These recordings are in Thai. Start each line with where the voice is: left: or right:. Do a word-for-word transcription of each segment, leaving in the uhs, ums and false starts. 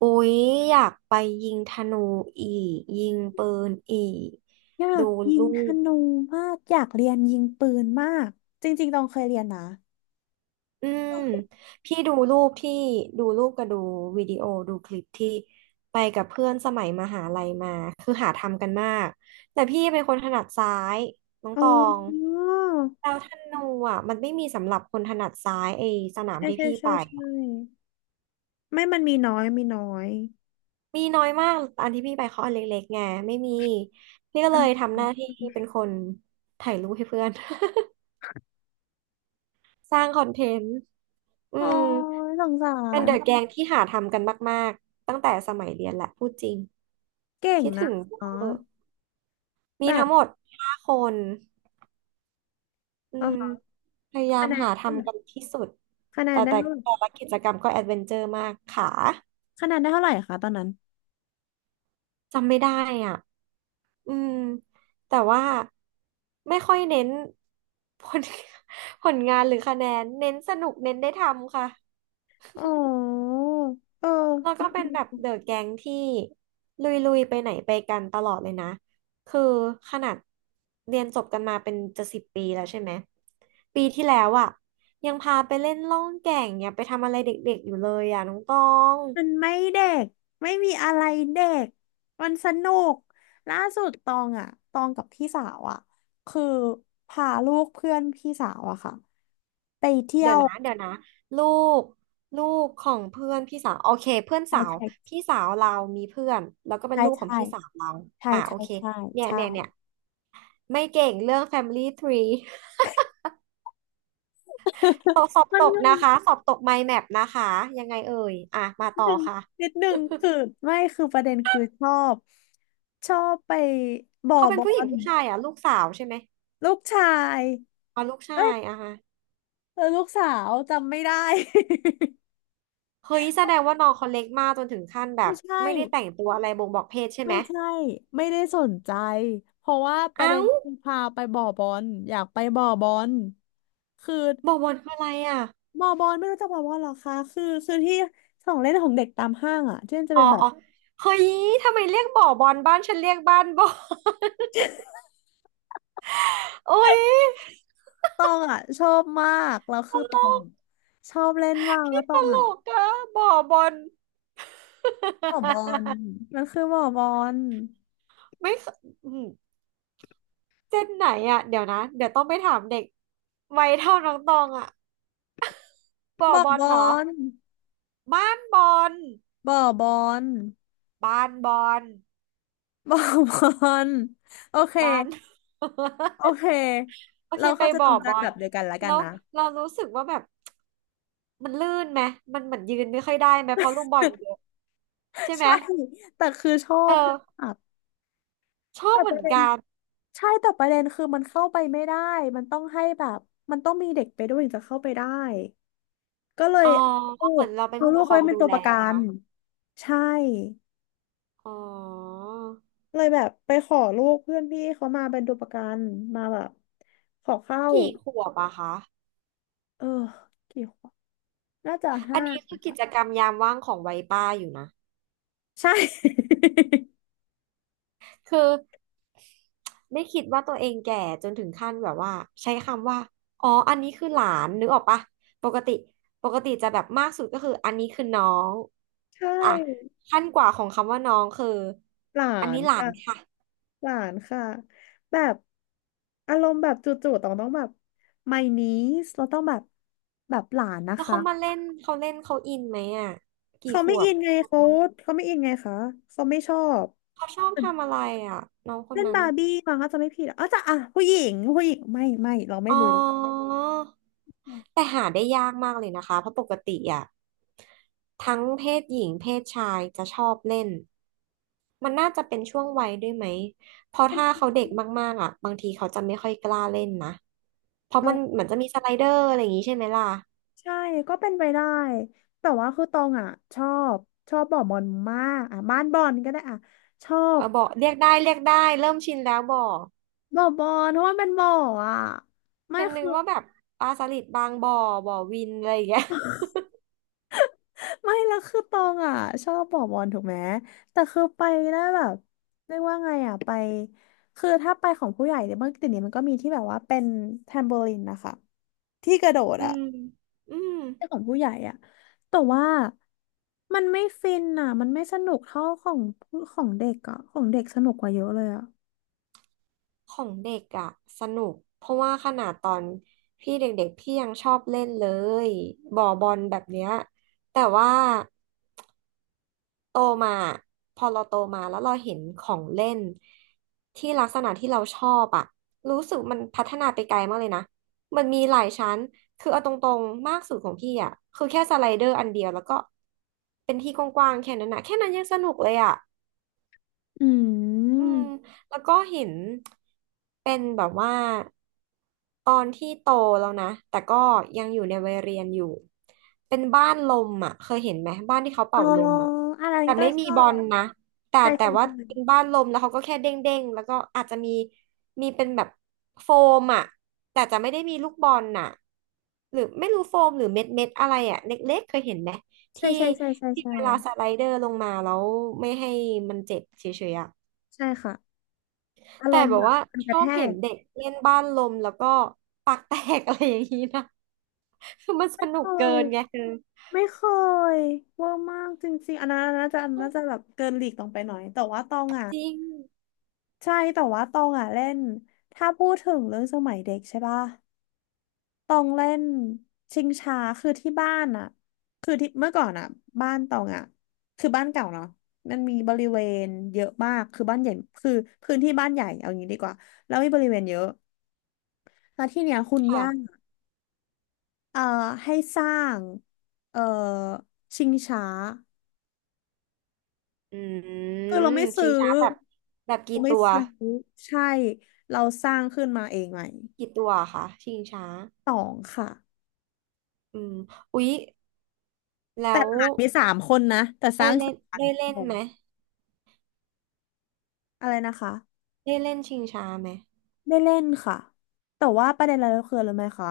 right: อุ๊ยอยากไปยิงธนูอีกยิงปืนอีก
left: อยา
right: ดู
left: กยิง
right: รู
left: ธ
right: ป
left: นูมากอยากเรียนยิงปืนมากจริงๆตองเคยเรียนนะ
right: อืมพี่ดูรูปที่ดูรูปกับดูวิดีโอดูคลิปที่ไปกับเพื่อนสมัยมหาลัยมาคือหาทำกันมากแต่พี่เป็นคนถนัดซ้ายน้อง
left: อ๋
right: ตอง
left: อ
right: แล้วธนูอ่ะมันไม่มีสำหรับคนถนัดซ้ายไอ้สนาม
left: ใช่
right: ที่
left: ใช่
right: พี่
left: ใช่
right: ไป
left: ใช่ไม่มันมีน้อยมีน้อย
right: มีน้อยมากอันที่พี่ไปเขาอันเล็กๆไงไม่มีพี่ก็เล
left: อ่ะ
right: ยทำหน้าที่เป็นคนถ่ายรูปให้เพื่อน สร้างคอนเทนต์ อื
left: โอ้
right: ม
left: ยสงสา
right: เป็น
left: ร
right: เดอะแกงที่หาทำกันมากๆตั้งแต่สมัยเรียนแหละพูดจริง
left: เก่ง
right: คิด
left: นะ
right: ถึงเวอ
left: อ๋อ
right: ร์มี
left: แบ
right: ทั้
left: บ
right: งหมดห้าคนอื
left: อ๋
right: ม
left: อ
right: พยายา
left: คะ
right: ม
left: แนน
right: หา
left: เท่าไห
right: ทำกัน
left: ร่
right: ที่สุด
left: คะแน
right: แต่
left: นได้
right: แต่
left: เท่าไหร่
right: แต่ละกิจกรรมก็แอดเวนเจอร์มากขา
left: คะแนนได้เท่าไหร่คะตอนนั้น
right: จำไม่ได้อ่ะ อืมแต่ว่าไม่ค่อยเน้นผล ผลงานหรือคะแนน เน้นสนุกเน้นได้ทำค่ะ
left: อ๋อเอ
right: แล้วก็
left: อ
right: เป็นแบบเดอะแก๊งที่ลุยๆไปไหนไปกันตลอดเลยนะคือขนาดเรียนจบกันมาเป็นจะสิบปีแล้วใช่ไหมปีที่แล้วอ่ะยังพาไปเล่นล่องแก่งเนี่ยไปทำอะไรเด็กๆอยู่เลยอ่ะน้องตอง
left: มันไม่เด็กไม่มีอะไรเด็กมันสนุกล่าสุดตองอ่ะตองกับพี่สาวอ่ะคือพาลูกเพื่อนพี่สาวอะค่ะไปเที่ย
right: เดี๋ยว
left: ว
right: นะเดี๋ยวนะลูกลูกของเพื่อนพี่สาวโอเคเพื่อน
left: ใช่
right: สาว
left: ใช่
right: พี่สาวเรามีเพื่อนแล้วก็เป็น
left: ใช่
right: ลูกของ
left: ใช่
right: พี่สาวเรา
left: ใช่
right: อ่าโอ
left: ใช่
right: เค
left: ใช่
right: เนี่ ย
left: ใช่
right: เนี่ยเนี่ยไม่เก่งเรื่อง Family Tree สอบสอบ
left: มั
right: ต
left: น
right: ก
left: ง
right: นะ
left: ง
right: คะสอบตก mind map นแมปนะคะ ยังไงเอ่ย อ่ะมา
left: นิด
right: ต่
left: ห
right: อ
left: นึ่งนิ
right: ค่ะ
left: ดหนึ่งคือไม่คือประเด็นคือชอบชอบไปบ่อ
right: เขาเป็
left: บ
right: น
left: อ
right: ผู้หญิง
left: ล
right: ผู้ชายอ่ะลูกสาวใช่ไหม
left: ลูกชาย
right: อ๋อลูกชา
left: เอ้ย
right: ย อ่ะฮะ
left: เออลูกสาวจำไม่ได้
right: เฮ้ยแสดงว่าน้องเขาเล็กมากจนถึงขั้นแบ บ
left: ไม่ใช่
right: ไม่ได้แต่งตัวอะไรบ่งบอกเพศใช่ไห
left: ไม่
right: ม
left: ใช่ไม่ได้สนใจเพราะว่าประ
right: เอ้า
left: เด็นคือพาไปบ่อบอลอยากไปบ่อบอลคือ
right: บ่อบอลคืออะไรอ่ะ
left: บ่อบอลไม่รู้จักบ่อบอลเหรอคะคือคือที่ของเล่นของเด็กตามห้างอ่ะที่มันจะ
right: อ๋อ
left: เป็นแบ
right: อ๋
left: บ
right: อเฮ้ย ทำไมเรียกบ่อบอลบ้านฉันเรียกบ้านบ่อ โอ้ย
left: ตองอ่ะชอบมากแล้ว
right: ต
left: คือต
right: ล
left: อง
right: ก
left: อะชอบเล่นมากแล้
right: พี่
left: วต
right: ต
left: อง
right: ล
left: อ่ะ
right: กอะบ่อบอล
left: บ่อบอล มันคือบ่อบอล
right: ไม่เคอืมเจนไหนอ่ะเดี๋ยวนะเดี๋ยวต้องไปถามเด็กวัยเท่าน้องตองอ่ะ บ่อ
left: บ่อ
right: บอ
left: บ
right: ล
left: อ
right: เนาะ
left: ล
right: บ้านบอล
left: บ่อบอล
right: บ้านบอล
left: บ่อบอลโอเค
right: บ้าน
left: โอเค
right: โอเค
left: เรา
right: ไป
left: เข้าใจต
right: บ่อ
left: รง
right: บ
left: กัน
right: อ
left: แบ
right: ล
left: บเดียวกันแล้วกัน
right: แล้ว
left: นะ
right: เรารู้สึกว่าแบบมันลื่นไหมมันเหมือนยืนไม่ค่อยได้ไหมเพราะลูกบอลเยอะใช่ไหม
left: ใช่แต่คือชอ
right: เอ
left: บ
right: อ
left: มาก
right: ชอบ
left: แต่
right: เห
left: ป
right: มือ
left: ระ
right: น
left: เด็น
right: กัน
left: ใช่แต่ประเด็นคือมันเข้าไปไม่ได้มันต้องให้แบบมันต้องมีเด็กไปด้วยถึงจะเข้าไปได้ก็เลย
right: อ๋อ
left: เอาลู
right: เหมื
left: ก
right: อนเราเป็น
left: เอา
right: ผู้
left: ลู
right: ป
left: ก
right: กคร
left: เขา
right: อง
left: ไป
right: มา
left: เป็น
right: ดู
left: ตัว
right: แล
left: ประกั
right: นะ
left: น
right: คะ
left: ใช่
right: อ๋อ
left: เลยแบบไปขอลูกเพื่อนพี่เขามาเป็นตัวประกันมาแบบขอเข้า
right: กี่ขวบอะคะ
left: เออกี่ขวบน่าจะ
right: อั
left: ห้า
right: นนี้คือกิจกรรมยามว่างของวัยป้าอยู่นะ
left: ใช่
right: คือไม่คิดว่าตัวเองแก่จนถึงขั้นแบบว่าใช้คำว่าอ๋ออันนี้คือหลานนึกออกปะปกติปกติจะแบบมากสุดก็คืออันนี้คือน้อง
left: ใช่
right: อ่ะขั้นกว่าของคำว่าน้องคือ
left: หลา
right: อัน
left: น
right: นี้หลา
left: ค่ะ
right: นค่ะ
left: หลานค่ะแบบอารมณ์แบบจู่ๆต้องต้องแบบ my niece เราต้องแบบแบบหลานนะ
right: แล้ว
left: คะ
right: เขามาเล่นเขาเล่นเขาอินไหมอ่ะกี่
left: เขา
right: ข
left: ไม่
right: ว
left: อิ
right: บ
left: นไงเขาเขาไม่อินไงคะเขาไม่ชอบ
right: เขาชอบทำอะไรอ่ะน้องคน
left: เล่น
right: นั้น
left: บาร์บี้มั้งก็จะไม่ผิดอะอ๋อจะอ่ะผู้หญิงผู้หญิงไม่ไม่เราไม่
right: อ๋
left: รู้
right: อ แต่หาได้ยากมากเลยนะคะ เพราะปกติอ่ะทั้งเพศหญิงเพศชายจะชอบเล่นมันน่าจะเป็นช่วงวัยด้วยไหมเพราะ
left: เป็น
right: ถ้าเขาเด็กมากๆอ่ะบางทีเขาจะไม่ค่อยกล้าเล่นนะเพราะ
left: เอา
right: มันเหมือนจะมีสไลเดอร์อะไรอย่างนี้ใช่ไหมล่ะ
left: ใช่ก็เป็นไปได้แต่ว่าคือตองอ่ะชอบชอบบ่อบอลมากอ่ะบ้านบอลก็ได้อ่ะชอ
right: เอ
left: บ
right: อบอเรียกได้เรียกได้เริ่มชินแล้วบ่อ
left: บ่อบอลเพราะว่าเป็นบ่ออ่ะไม่
right: ฉันนึ
left: คื
right: ก
left: อ
right: ว่าแบบปลาสลิดบางบ่อบ่อวินอะไรอย่างเงี้ย
left: ไม่แล้วคือตองอ่ะชอบบอกบอลถูกไหมแต่คือไปนะแบบเรียกว่าไงอ่ะไปคือถ้าไปของผู้ใหญ่เนี่ยเมื่อกี้นี้มันก็มีที่แบบว่าเป็นแทมโบลินนะคะที่กระโดด
right: อื
left: อ่ะ
right: มอืม
left: ที่ของผู้ใหญ่อ่ะแต่ว่ามันไม่ฟินอ่ะมันไม่สนุกเท่าของผู้ของเด็กอ่ะของเด็กสนุกกว่าเยอะเลยอ่ะ
right: ของเด็กอะสนุกเพราะว่าขนาดตอนพี่เด็กๆพี่ยังชอบเล่นเลยบ่อบอลแบบเนี้ยแต่ว่าโตมาพอเราโตมาแล้วเราเห็นของเล่นที่ลักษณะที่เราชอบอะรู้สึกมันพัฒนาไปไกลมากเลยนะมันมีหลายชั้นคือเอาตรงๆมากสุดของพี่อะคือแค่สไลเดอร์อันเดียวแล้วก็เป็นที่กว้างๆแค่นั้นนะแค่นั้นยังสนุกเลยอะ
left: อื
right: อื
left: ม
right: มแล้วก็เห็นเป็นแบบว่าตอนที่โตแล้วนะแต่ก็ยังอยู่ในวัยเรียนอยู่เป็นบ้านลมอ่ะเคยเห็นไหมบ้านที่เขา
left: อ๋อ
right: เป่าลมอ่ะ
left: อันนั้น
right: แต่
left: ก็
right: ไม่
left: ช
right: มี
left: อ
right: บอล
left: บ
right: นะแต่
left: ใช่
right: แต่
left: ใช่
right: ว่า
left: ใช่
right: เป็นบ้านลมแล้วเขาก็แค่เด้งเด้งแล้วก็อาจจะมีมีเป็นแบบโฟมอ่ะแต่จะไม่ได้มีลูกบอลน่ะหรือไม่รู้โฟมหรือเม็ดเม็ดอะไรอ่ะเล็กๆเคยเห็นไหม
left: ใช่
right: ที่
left: ใช่ใช่ใช่
right: ที่
left: ใช่
right: เวลาสไลเดอร์ลงมาแล้วไม่ให้มันเจ็บเฉยๆอ่ะ
left: ใช่ค่ะอาร
right: แต่
left: มณ์
right: แบ
left: แบ
right: บ
left: บ
right: ว่า
left: มัน
right: ช
left: กระ
right: อ
left: แท
right: บเห็น
left: ก
right: เด็กเล่นบ้านลมแล้วก็ปากแตก อะไรอย่างนี้นะคือมันสนุก
left: โอ้
right: เกิ
left: ย
right: นไงคือ
left: ไม่เคยเวอร์มากจริงๆอันนั้นอันนั้นน่าจะอันนั้นน่าจะแบบเกินหลีกลงไปหน่อยแต่ว่าตองอ่ะ
right: จริง
left: ใช่แต่ว่าตองอ่ะเล่นถ้าพูดถึงเรื่องสมัยเด็กใช่ป่ะตองเล่นชิงช้าคือที่บ้านอ่ะคือที่เมื่อก่อนอ่ะบ้านตองอ่ะคือบ้านเก่าเนาะมันมีบริเวณเยอะมากคือบ้านใหญ่คือพื้นที่บ้านใหญ่เอางี้ดีกว่าแล้วมีบริเวณเยอะแล้วที่เนี้ยคุณย่า
right: ค่ะ
left: เอ่อให้สร้างเอ่อชิงช้า
right: อื
left: คือเรา
right: ม
left: ไม่ซื้
right: ชิ
left: อ
right: งช้าแบบแบบ
left: เรา
right: กี่
left: ไม่
right: ตัว
left: ซื้อใช่เราสร้างขึ้นมาเองใหม่
right: กี่ตัวคะชิงช้า
left: สองค่ะ
right: อืมอุ๊ยแล้
left: แต่
right: ว
left: หลานมีสามคนนะแต่ส
right: ได้
left: ร้าง
right: เล่
left: สา
right: น
left: ม
right: ได้
left: ค
right: เล่น
left: น
right: ไหม
left: อะไรนะคะ
right: ได้เล่นชิงช้าไหม
left: ได้เล่นค่ะแต่ว่าประเด็นอะไรก็คืออะไรรู้ไหมคะ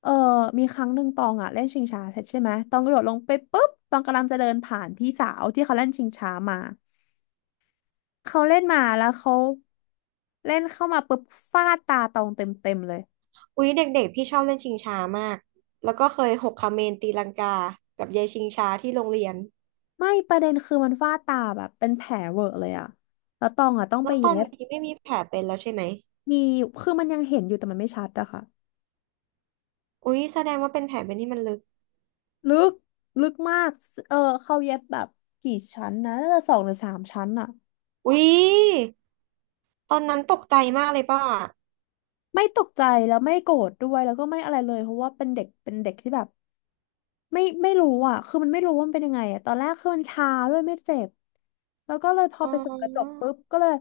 left: เออมีครั้งหนึ่งตองอ่ะเล่นชิงช้าเสร็จใช่ไหมตองกระโดดลงไปปุ๊บตองกำลังจะเดินผ่านพี่สาวที่เขาเล่นชิงช้ามาเขาเล่นมาแล้วเขาเล่นเข้ามาปุ๊บฟาดตาตองเต็มเต็มเลย
right: อุ๊ยเด็กๆพี่ชอบเล่นชิงช้ามากแล้วก็เคยหกคาเมนตีลังกากับยายชิงช้าที่โรงเรียน
left: ไม่ประเด็นคือมันฝ้าตาแบบเป็นแผลเวอะเลยอะแล้วตองอะต้องไป
right: แล้วตอน
left: เย็บ
right: นี้ไม่มีแผลเป็นแล้วใช่ไหม
left: มีคือมันยังเห็นอยู่แต่มันไม่ชัดอะค่ะ
right: อุ๊ยแสดงว่าเป็นแผลเป็นที่มันลึก
left: ลึกลึกมากเออเขาเย็บแบบกี่ชั้นนะน่าจะสองหรือสามชั้นอะ
right: อุ๊ยตอนนั้นตกใจมากเลยป่ะ
left: ไม่ตกใจแล้วไม่โกรธด้วยแล้วก็ไม่อะไรเลยเพราะว่าเป็นเด็กเป็นเด็กที่แบบไม่ไม่รู้อะคือมันไม่รู้ว่ามันเป็นยังไงอะตอนแรกคือมันชาด้วยไม่เจ็บแล้วก็เลยพอ
right: อ๋
left: ไปส่องกระจก
right: อ
left: ปุ๊บก็เลย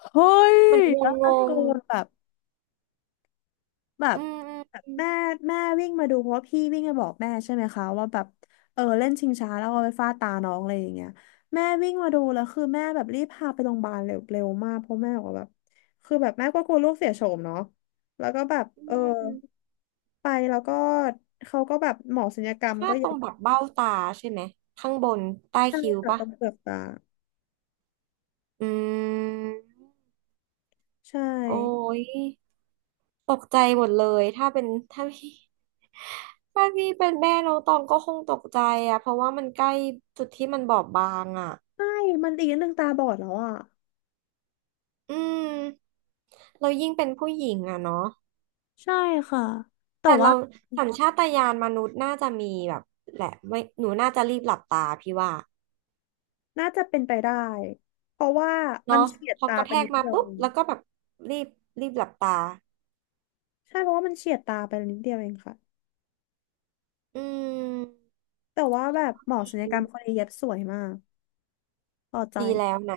left: เฮ้ย
right: เหมือนง
left: แล้ว
right: ง
left: ตะโก
right: ง
left: นแบบ แบบ
right: อืม
left: แบบ
right: อืม
left: แม่แม่วิ่งมาดูเพราะว่าพี่วิ่งมาบอกแม่ใช่ไหมคะว่าแบบเออเล่นชิงช้าแล้วเอาไปฟาดตาน้องอะไรอย่างเงี้ยแม่วิ่งมาดูแล้วคือแม่แบบรีบพาไปโรงพยาบาลเร็วเร็วมากเพราะแม่บอกว่าแบบคือแบบแม่ก็กลัวลูกเสียโฉมเนาะแล้วก็แบบ
right: อื
left: เออ
right: มอืม
left: ไปแล้วก็เขาก็แบบหมอศัลยกรรม
right: พลา
left: ก็
right: ดต
left: เย็
right: รง
left: บ
right: แบบเบ้าตาใช่ไหมข้างบนใต้
left: ใช่
right: คิ้ว
left: ค่ะ
right: ป่ะ
left: ตรงเปลือกตา
right: อืม
left: ใช่
right: โอ้ยตกใจหมดเลยถ้าเป็นถ้าพี่ถ้าพี่เป็นแม่น้องตองก็คงตกใจอะเพราะว่ามันใกล้จุดที่มันบอบบางอะ
left: ใช่มันอีกนิดนึงตาบอดแล้วอ่ะ
right: อืมเรายิ่งเป็นผู้หญิงอะเนาะ
left: ใช่ค่ะแต่
right: แต่
left: ว่า
right: เราสัญชาตญาณมนุษย์น่าจะมีแบบแหละไม่หนูน่าจะรีบหลับตาพี่ว่า
left: น่าจะเป็นไปได้เพราะว่ามั
right: เนาะ
left: นเฉียด
right: พอ
left: ตา
right: กระ
left: ไป
right: แท
left: นิ
right: ก
left: ด
right: มา
left: เดียว
right: ปุ๊
left: เอ
right: บ
left: ง
right: แล้วก็แบบรีบรีบหลับตา
left: ใช่เพราะว่ามันเฉียดตาไปนิดเดียวเองค่ะ
right: อืม
left: แต่ว่าแบบหมอศัลยกรรมคนนี้เย็บสวยมากพอใจ
right: ดีแล้วนะ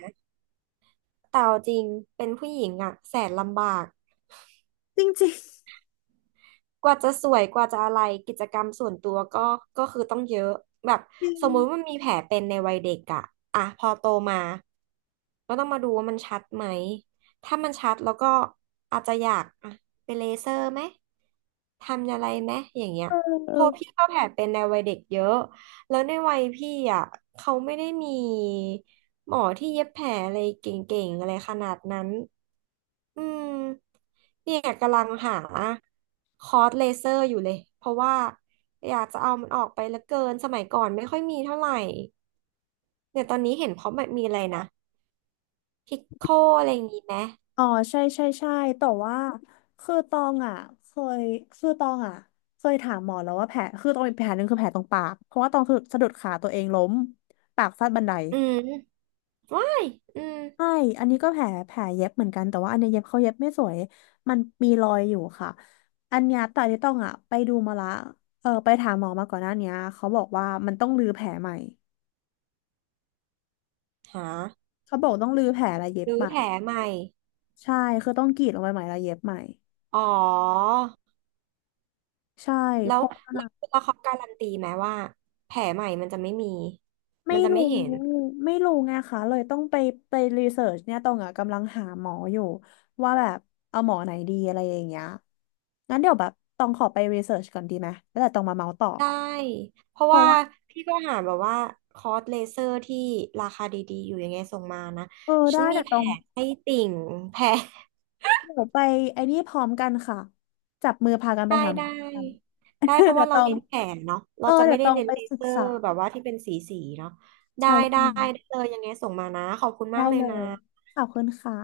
right: แต่เอาจริงเป็นผู้หญิงอะแสนลำบาก
left: จริงจริง
right: กว่าจะสวยกว่าจะอะไรกิจกรรมส่วนตัวก็ก็คือต้องเยอะแบบ
left: จริ
right: สมมุติว่า
left: ง
right: มันมีแผลเป็นในวัยเด็กอะอ่ะพอโตมาก็ต้องมาดูว่ามันชัดไหมถ้ามันชัดแล้วก็อาจจะอยากอ่ะไปเลเซอร์ไหม ทำอะไรไหมอย่างเงี้ย
left: เออเอ
right: เพ
left: อ
right: ราะพี่ก็แผลเป็นในวัยเด็กเยอะ แล้วในวัยพี่อ่ะเขาไม่ได้มีหมอที่เย็บแผลอะไรเก่งๆอะไรขนาดนั้นอืมเนี่ยกำลังหาคอร์สเลเซอร์อยู่เลย เพราะว่าอยากจะเอามันออกไปเหลือเกินสมัยก่อนไม่ค่อยมีเท่าไหร่เนี่ยตอนนี้เห็นเขาแบบมีอะไรนะพิกโคอะไรอย่างงี้ไหม
left: อ๋อใช่ใช่ใช่แต่ว่าคือตองอ่ะเคยคือตองอ่ะเคยถามหมอแล้วว่าแผลคือตองมีแผลหนึ่งคือแผลตรงปากเพราะว่าตองสะดุดสะดุดขาตัวเองล้มปากฟาดบันได
right: อืมว้ายอืม
left: ใช่อันนี้ก็แผลแผลเย็บเหมือนกัน แต่ว่าอันเนี้ยเย็บเขาเย็บไม่สวยมันมีรอยอยู่ค่ะอันเนี้ยแต่ที่ต้องอ่ะไปดูมาละ เออไปถามหมอมาก่อนหน้าเนี้ยเขาบอกว่ามันต้องรื้อแผลใหม่
right: หา
left: เขาบอกต้องรื้อแผลและเย็บ
right: รื้อ
left: ใหม่
right: แผลใหม่
left: ใช่คือต้องกรีดลงไปใหม่และเย็บใหม่
right: อ๋อ
left: ใช่
right: แล้
left: เพ
right: ว
left: ราะ
right: แล้วแล้วเขาการันตีไหมว่าแผลใหม่มันจะไม่มี
left: ไม่
right: มันจะ
left: รู้
right: ไม่เห็น
left: ไม่รู้ไงคะเลยต้องไปไปรีเสิร์ชเนี่ยตองอ่ะกำลังหาหมออยู่ว่าแบบเอาหมอไหนดีอะไรอย่างเงี้ยงั้นเดี๋ยวแบบตองขอไปรีเสิร์ชก่อนดีไหมแล้วเดี๋ยวตองมาเมาส์ต่อ
right: ได้เพราะว่าพี่ก็หาแบบว่าคอร์สเลเซอร์ที่ราคาดีๆอยู่ยังไงส่งมานะ
left: เออ
right: ฉั
left: ได้
right: นมี
left: แต่
right: แผ
left: ตอ
right: ล
left: ง
right: ให้ติ่งแผล
left: เดี๋ยวไปไอ้นี่พร้อมกันค่ะจับมือพากันไป
right: ได้
left: หาหมอ
right: ได้
left: กัน
right: ได้เพ ราะ
left: เดี๋ย
right: ว่า
left: วต
right: เรา
left: อง
right: เน้นแผลเนาะ
left: เอ
right: เรา
left: อ
right: จะ
left: เดี๋
right: ไม่
left: ยว
right: ได้
left: ตอง
right: เน้น
left: ไป
right: เล
left: ศึ
right: เซ
left: ก
right: อ
left: ษา
right: ร์แบบว่าที่เป็นสีสีเนาะได้
left: ใช่
right: ได้
left: ใช่
right: ได้เลยยังไงส่งมานะขอบคุณ
left: ได้
right: มากเลย
left: เล
right: นะ
left: ยขอบคุณค่ะ